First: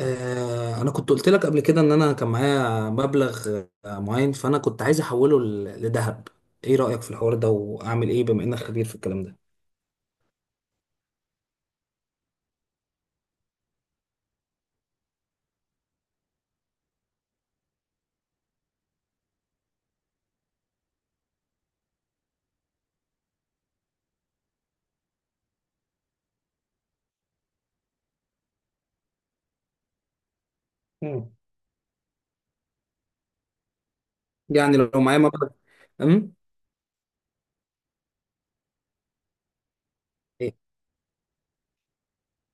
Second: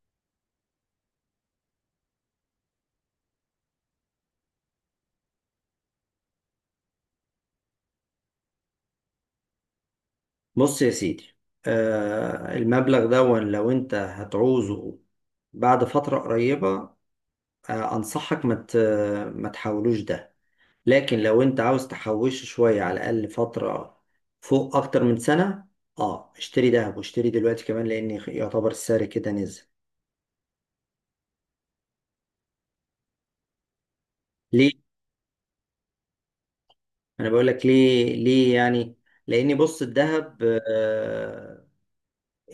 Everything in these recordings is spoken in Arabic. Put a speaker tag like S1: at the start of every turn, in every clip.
S1: انا كنت قلت لك قبل كده ان انا كان معايا مبلغ معين، فانا كنت عايز احوله لذهب. ايه رأيك في الحوار ده؟ واعمل ايه بما انك خبير في الكلام ده؟
S2: بص يا سيدي. المبلغ ده لو انت هتعوزه بعد فترة قريبة، انصحك ما تحولوش ده. لكن لو انت عاوز تحوشه شوية على الاقل فترة فوق اكتر من سنة، اه اشتري دهب، واشتري دلوقتي كمان لان يعتبر السعر كده نزل.
S1: مم.
S2: ليه؟
S1: يعني لو معايا مبلغ. امم
S2: انا بقول لك ليه. يعني لاني، بص، الذهب
S1: ايه؟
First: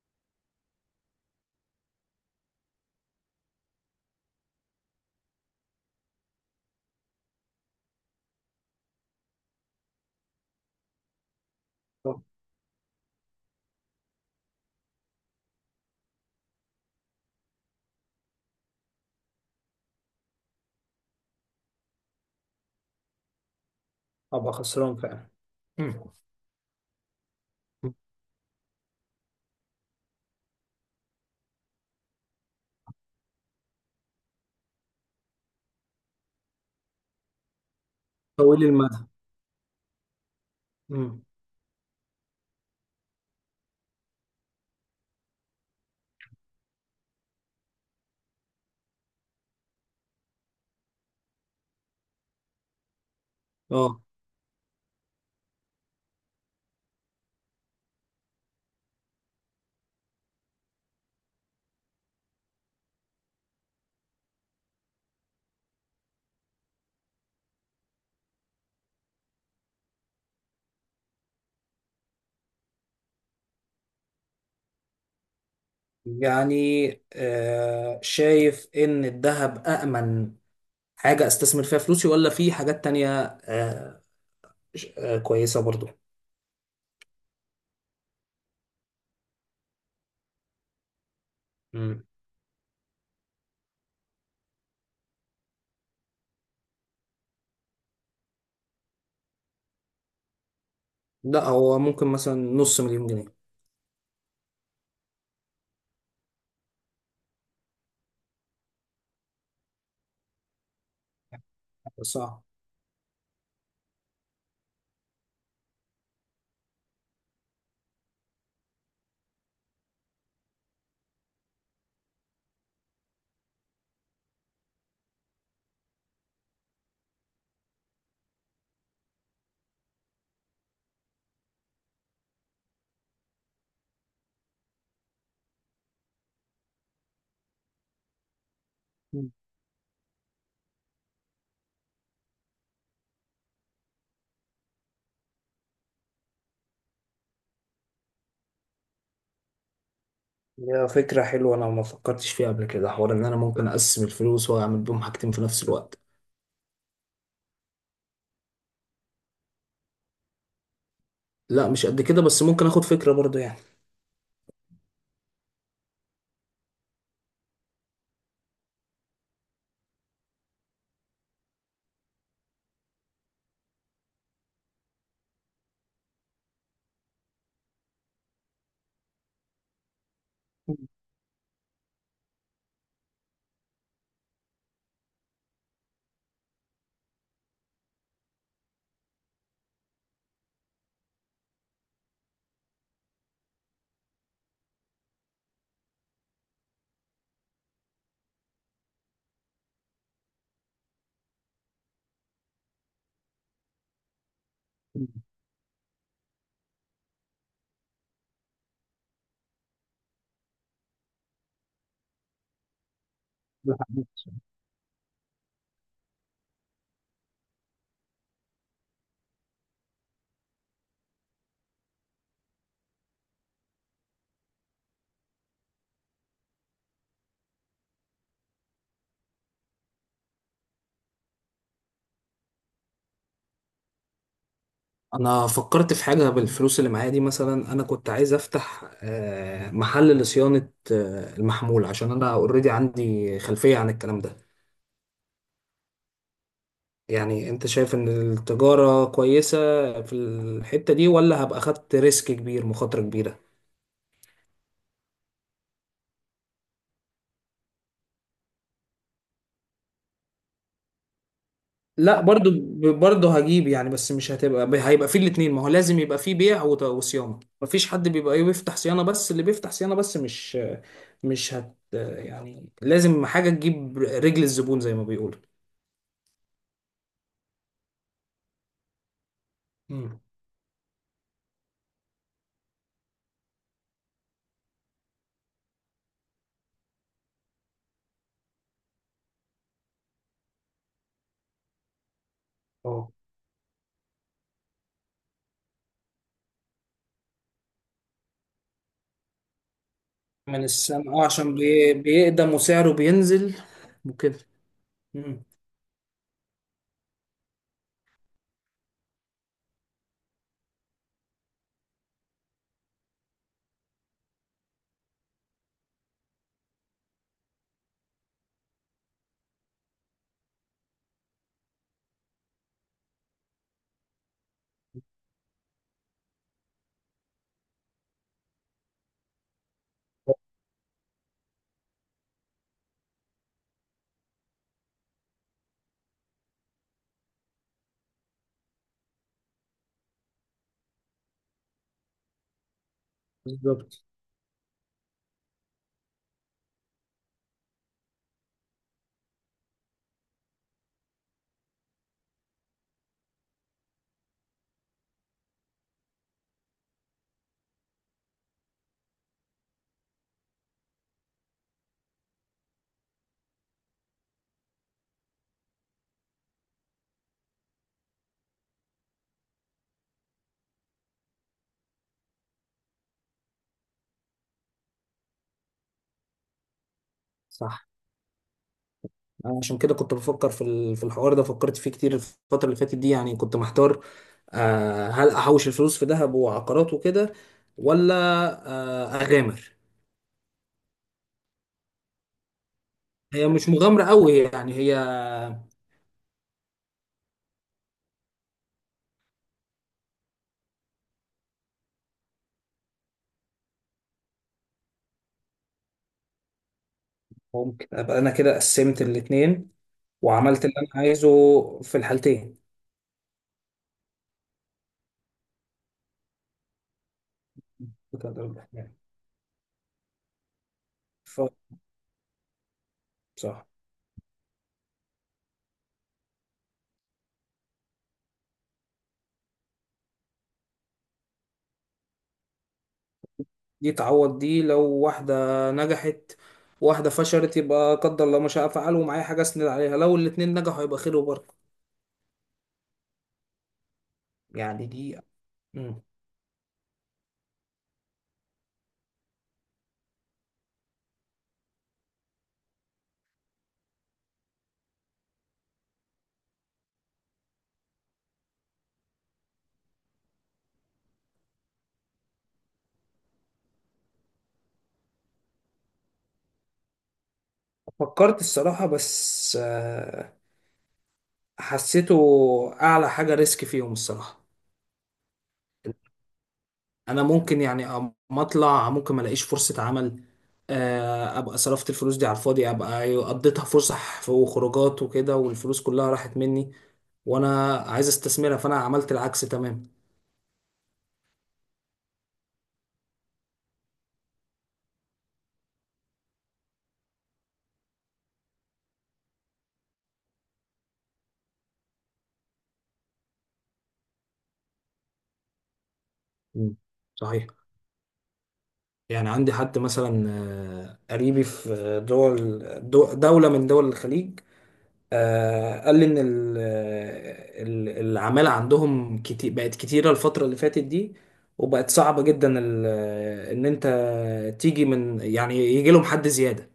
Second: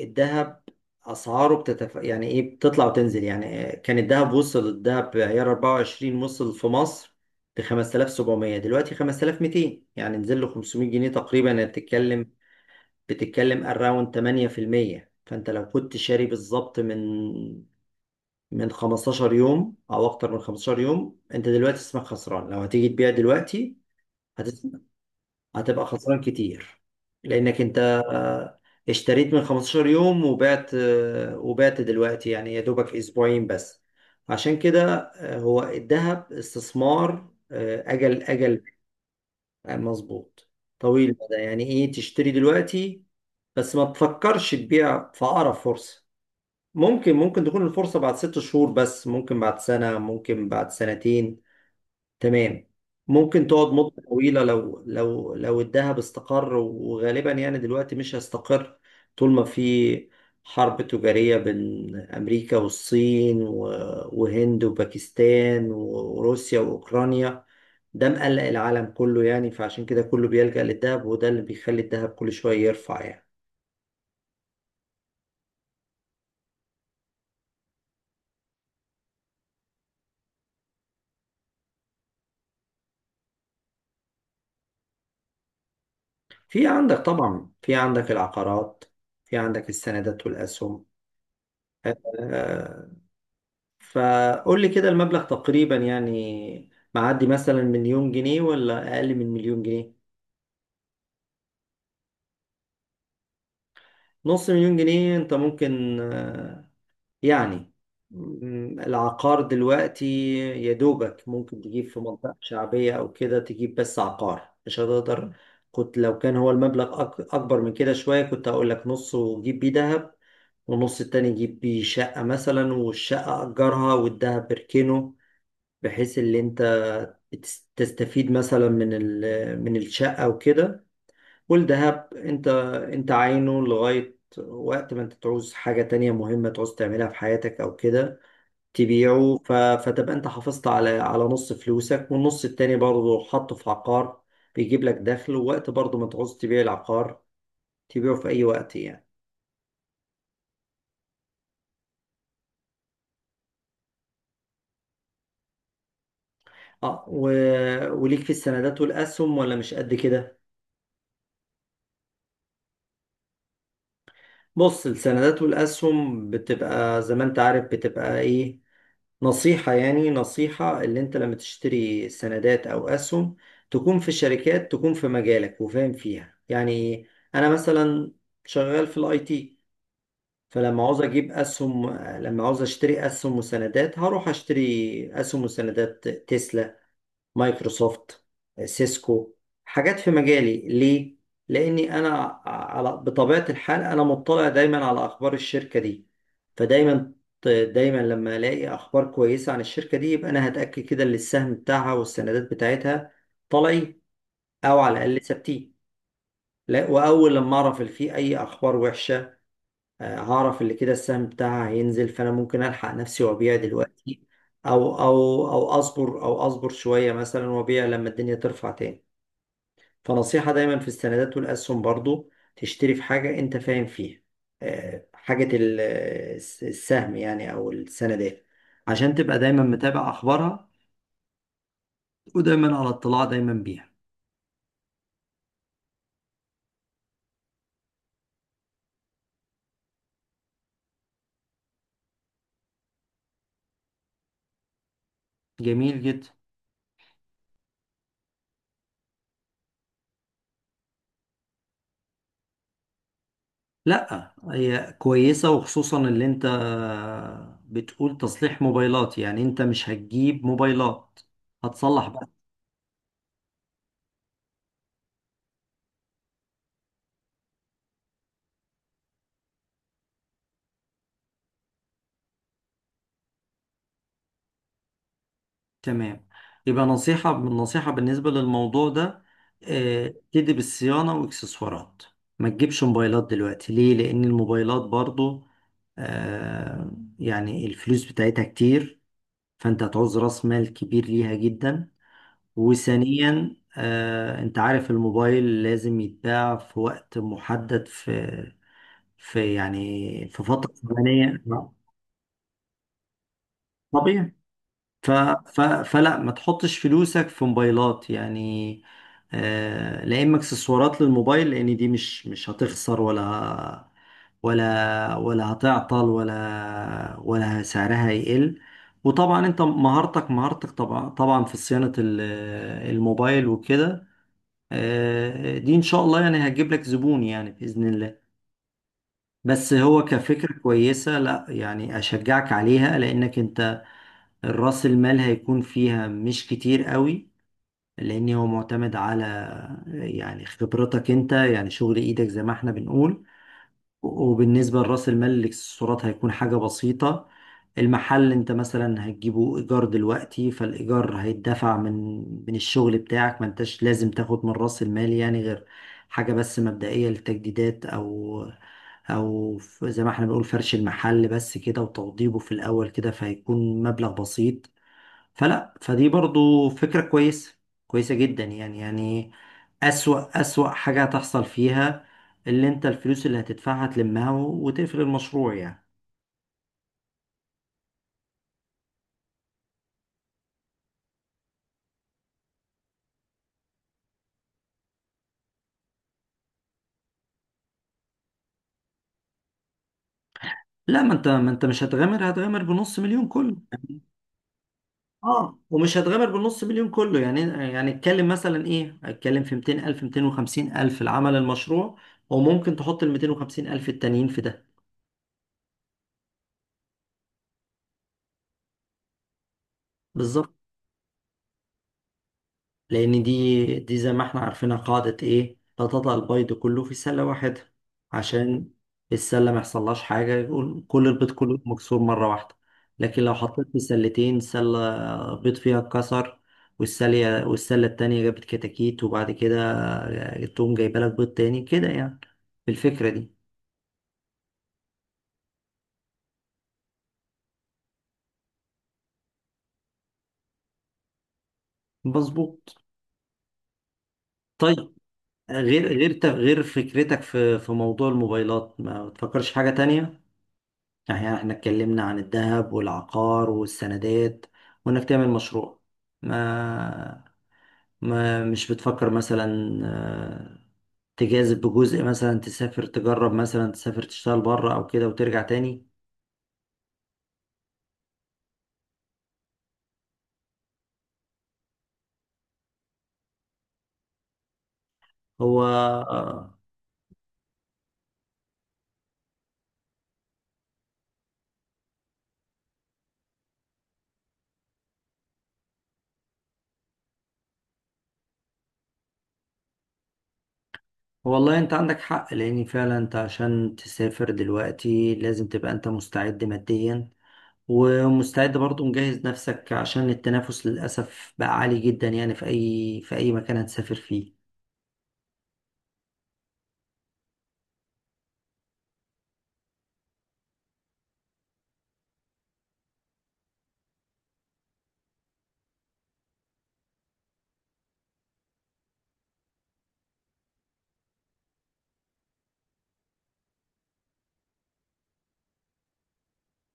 S2: الذهب اسعاره يعني ايه، بتطلع وتنزل. يعني كان الذهب وصل، الذهب عيار 24 وصل في مصر ب 5700، دلوقتي 5200، يعني نزل له 500 جنيه تقريبا. يعني
S1: آه،
S2: بتتكلم، اراوند 8%. فانت لو كنت شاري بالظبط من 15 يوم او اكتر من 15 يوم، انت دلوقتي اسمك خسران لو هتيجي تبيع دلوقتي.
S1: ابقى
S2: هتس...
S1: خسران فعلا.
S2: هتبقى
S1: مم.
S2: خسران كتير، لانك انت آه، اشتريت من 15 يوم وبعت، وبعت دلوقتي، يعني يا دوبك اسبوعين بس. عشان كده، هو الذهب استثمار، اجل.
S1: طويل المدى.
S2: مظبوط، طويل
S1: امم
S2: المدى. يعني ايه؟ تشتري دلوقتي بس ما تفكرش تبيع في اقرب فرصة. ممكن، تكون الفرصة بعد 6 شهور، بس ممكن بعد سنة، ممكن بعد سنتين. تمام. ممكن تقعد مدة
S1: اه.
S2: طويلة لو الذهب استقر، وغالبا يعني دلوقتي مش هيستقر، طول ما في حرب تجارية بين أمريكا والصين وهند وباكستان وروسيا وأوكرانيا. ده مقلق العالم كله يعني، فعشان كده كله بيلجأ للذهب، وده اللي بيخلي الذهب كل شوية يرفع يعني.
S1: يعني، شايف ان الذهب أأمن حاجة استثمر فيها فلوسي ولا في حاجات تانية، كويسة برضو.
S2: في عندك طبعا، في عندك العقارات، في عندك السندات والأسهم. آه،
S1: امم
S2: آه، فقول لي كده، المبلغ تقريبا يعني معدي مثلا مليون جنيه ولا أقل من مليون جنيه؟
S1: لا، هو ممكن مثلا نص مليون جنيه.
S2: نص مليون جنيه، أنت ممكن، يعني، العقار دلوقتي يا دوبك ممكن تجيب في منطقة
S1: صح.
S2: شعبية أو كده، تجيب بس عقار مش هتقدر. كنت، لو كان هو المبلغ أكبر من كده شوية، كنت هقول لك نص وجيب بيه دهب، والنص التاني يجيب بيه شقة مثلا، والشقة أجرها والدهب اركنه، بحيث اللي انت تستفيد مثلا من من الشقة وكده. والذهب انت، عاينه لغاية وقت ما انت تعوز حاجة تانية مهمة تعوز تعملها في حياتك او كده،
S1: مم.
S2: تبيعه. فتبقى انت حافظت على نص فلوسك، والنص التاني برضه حطه في عقار بيجيب لك دخل، ووقت برضه ما تعوز تبيع العقار تبيعه في اي وقت يعني.
S1: هي فكرة حلوة، أنا ما فكرتش فيها قبل كده، حوار إن أنا ممكن أقسم الفلوس وأعمل بيهم حاجتين في نفس الوقت.
S2: اه و... وليك في السندات والاسهم ولا مش قد كده؟
S1: لا مش قد كده، بس ممكن آخد فكرة برضو يعني.
S2: بص، السندات والاسهم بتبقى زي ما انت عارف، بتبقى ايه؟ نصيحة، يعني نصيحة، اللي انت لما تشتري سندات او اسهم، تكون في شركات تكون في مجالك وفاهم فيها يعني. انا مثلا شغال في الاي تي، فلما عاوز اجيب اسهم، لما عاوز اشتري اسهم وسندات، هروح اشتري اسهم وسندات تسلا، مايكروسوفت، سيسكو، حاجات في مجالي. ليه؟ لأني أنا، على بطبيعة الحال، أنا مطلع دايما على أخبار الشركة دي، فدايما، لما ألاقي أخبار كويسة عن الشركة دي، يبقى أنا هتأكد كده إن السهم بتاعها والسندات بتاعتها طالعين، أو على
S1: مم.
S2: الأقل ثابتين. لا، وأول لما أعرف إن في أي أخبار وحشة، هعرف اللي كده السهم بتاعها هينزل، فانا ممكن الحق نفسي وابيع
S1: ده
S2: دلوقتي.
S1: حقيقي.
S2: او اصبر، او اصبر شويه مثلا، وابيع لما الدنيا ترفع تاني. فنصيحه دايما في السندات والاسهم برضو، تشتري في حاجه انت فاهم فيها، حاجه، السهم يعني او السندات، عشان تبقى دايما متابع اخبارها، ودايما على اطلاع دايما بيها.
S1: أنا فكرت في حاجة بالفلوس اللي معايا دي، مثلا أنا كنت عايز أفتح محل لصيانة المحمول، عشان أنا أوريدي عندي خلفية عن الكلام ده.
S2: جميل جدا.
S1: يعني أنت شايف إن التجارة كويسة في الحتة دي، ولا هبقى خدت ريسك كبير، مخاطرة كبيرة؟
S2: لا، هي كويسة، وخصوصا اللي انت بتقول تصليح موبايلات. يعني انت مش هتجيب موبايلات، هتصلح
S1: لا
S2: بقى.
S1: برضو. برضو هجيب يعني، بس مش هتبقى هيبقى فيه الاتنين، ما هو لازم يبقى فيه بيع وصيانة. مفيش حد بيبقى ايه بيفتح صيانة بس، اللي بيفتح صيانة بس مش مش هت يعني لازم حاجة تجيب رجل الزبون زي ما بيقولوا.
S2: تمام. يبقى نصيحة، بالنسبة للموضوع ده، اه،
S1: امم
S2: ابتدي بالصيانة واكسسوارات. ما تجيبش موبايلات دلوقتي. ليه؟ لان الموبايلات برضو، اه، يعني الفلوس بتاعتها كتير، فانت هتعوز راس مال كبير ليها جدا.
S1: اه،
S2: وثانيا، انت عارف الموبايل لازم يتباع في وقت محدد، في يعني في
S1: من
S2: فترة
S1: السماء. اه،
S2: زمنية.
S1: عشان بيقدم وسعره بينزل
S2: طبيعي.
S1: وكده.
S2: ف
S1: مم.
S2: ف فلا، ما تحطش فلوسك في موبايلات يعني. لا، اما اكسسوارات للموبايل لان دي مش هتخسر، ولا هتعطل، ولا سعرها هيقل. وطبعا انت مهارتك، طبعا في صيانة الموبايل وكده، دي ان شاء الله يعني هتجيب لك زبون، يعني باذن الله. بس هو كفكره كويسه، لا يعني اشجعك عليها، لانك انت راس المال هيكون فيها مش كتير قوي، لان هو معتمد على، يعني، خبرتك انت، يعني شغل ايدك زي ما احنا بنقول.
S1: بالظبط.
S2: وبالنسبة لرأس المال، اللي الاكسسوارات، هيكون حاجة بسيطة. المحل انت مثلا هتجيبه ايجار دلوقتي، فالايجار هيتدفع من الشغل بتاعك، ما انتش لازم تاخد من رأس المال يعني، غير حاجة بس مبدئية للتجديدات، زي ما احنا بنقول فرش المحل بس كده، وتوضيبه في الاول كده، فهيكون مبلغ بسيط. فلا، فدي برضو فكرة كويسة، كويسة جدا يعني. يعني أسوأ حاجة هتحصل فيها، اللي انت الفلوس اللي هتدفعها تلمها وتقفل المشروع يعني.
S1: صح. أنا عشان كده كنت بفكر في في الحوار ده، فكرت فيه كتير الفترة اللي فاتت دي يعني، كنت محتار، هل أحوش الفلوس في ذهب وعقارات وكده، ولا أغامر؟
S2: لا، ما انت، مش هتغامر، هتغامر بنص مليون
S1: هي
S2: كله.
S1: مش مغامرة قوي يعني، هي
S2: اه، ومش هتغامر بالنص مليون كله يعني، يعني اتكلم مثلا ايه، اتكلم في 200 الف، 250 الف العمل المشروع، وممكن تحط ال 250 الف التانيين في ده.
S1: ممكن أبقى أنا كده قسمت الاتنين
S2: بالظبط.
S1: وعملت اللي أنا عايزه في الحالتين.
S2: لأن دي، زي ما احنا عارفينها، قاعدة إيه؟ لا تضع البيض كله في سلة واحدة، عشان السلة ما يحصلهاش حاجة يقول كل البيض
S1: ف-
S2: كله مكسور مرة واحدة. لكن لو حطيت
S1: صح.
S2: في سلتين، سلة بيض فيها اتكسر، والسلة، التانية جابت كتاكيت، وبعد كده تقوم جايبة لك بيض تاني كده يعني، بالفكرة دي.
S1: دي تعوض دي، لو واحدة نجحت واحدة فشلت يبقى قدر الله ما شاء فعل ومعايا حاجة أسند عليها، لو الاتنين نجحوا يبقى خير وبركة.
S2: مظبوط.
S1: يعني
S2: طيب،
S1: دي.
S2: غير،
S1: مم.
S2: فكرتك في موضوع الموبايلات، ما تفكرش في حاجة تانية؟ يعني احنا اتكلمنا عن الذهب والعقار والسندات، وانك تعمل مشروع. ما ما مش بتفكر مثلا، آه، تجازف بجزء؟ مثلا تسافر تجرب، مثلا تسافر تشتغل بره او كده وترجع تاني؟
S1: فكرت الصراحة، بس حسيته أعلى حاجة ريسك فيهم الصراحة.
S2: هو
S1: أنا ممكن يعني أما أطلع ممكن ما ألاقيش فرصة عمل، أبقى صرفت الفلوس دي على الفاضي، أبقى قضيتها فسح وخروجات وكده والفلوس كلها راحت مني، وأنا عايز استثمرها، فأنا عملت العكس تمام.
S2: والله انت عندك حق، لان فعلا انت عشان تسافر دلوقتي لازم تبقى انت مستعد ماديا، ومستعد برضو مجهز نفسك، عشان التنافس للأسف بقى عالي جدا يعني، في أي مكان هتسافر فيه.
S1: مم. صحيح. يعني عندي حد مثلا قريبي في دول دولة من دول الخليج، قال لي ان العمالة عندهم كتير بقت كتيرة الفترة اللي فاتت دي، وبقت صعبة جدا ان انت تيجي من يعني يجي لهم حد زيادة.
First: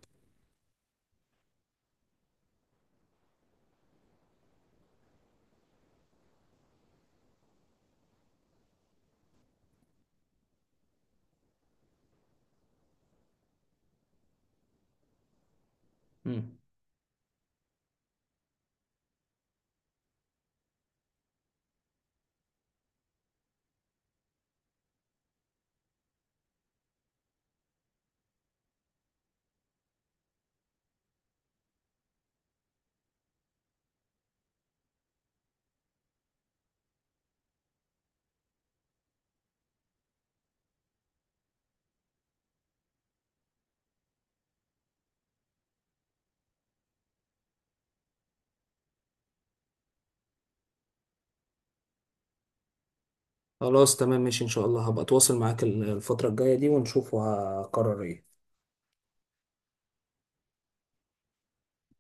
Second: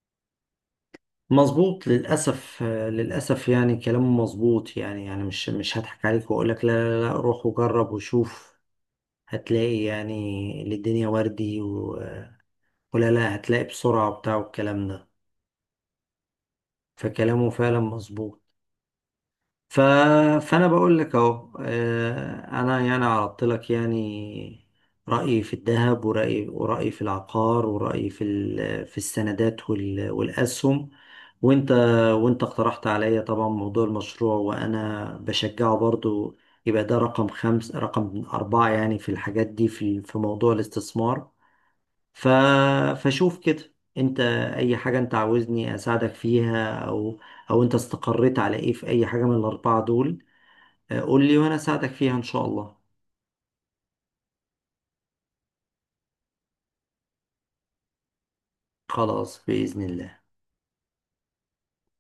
S2: مظبوط. للأسف، للأسف يعني كلامه مظبوط، يعني، يعني مش هضحك عليك وأقول لك لا لا لا، روح وجرب وشوف، هتلاقي يعني اللي الدنيا وردي ولا، لا، هتلاقي بسرعة وبتاع والكلام ده.
S1: مم.
S2: فكلامه فعلا مظبوط. ف... فانا بقول لك اهو، انا يعني عرضت لك، يعني رايي في الذهب، ورايي في العقار، ورايي في في السندات والاسهم. وانت، اقترحت عليا طبعا موضوع المشروع، وانا بشجعه برضو. يبقى ده رقم خمس، رقم أربعة يعني في الحاجات دي، في موضوع الاستثمار. ف... فشوف كده انت، اي حاجة انت عاوزني اساعدك فيها، او انت استقريت على ايه، في اي حاجة من الاربعة دول، قول لي وانا اساعدك فيها ان شاء الله.
S1: خلاص تمام ماشي، ان شاء الله هبقى اتواصل معاك الفترة الجاية دي ونشوف وهقرر ايه.
S2: خلاص بإذن الله.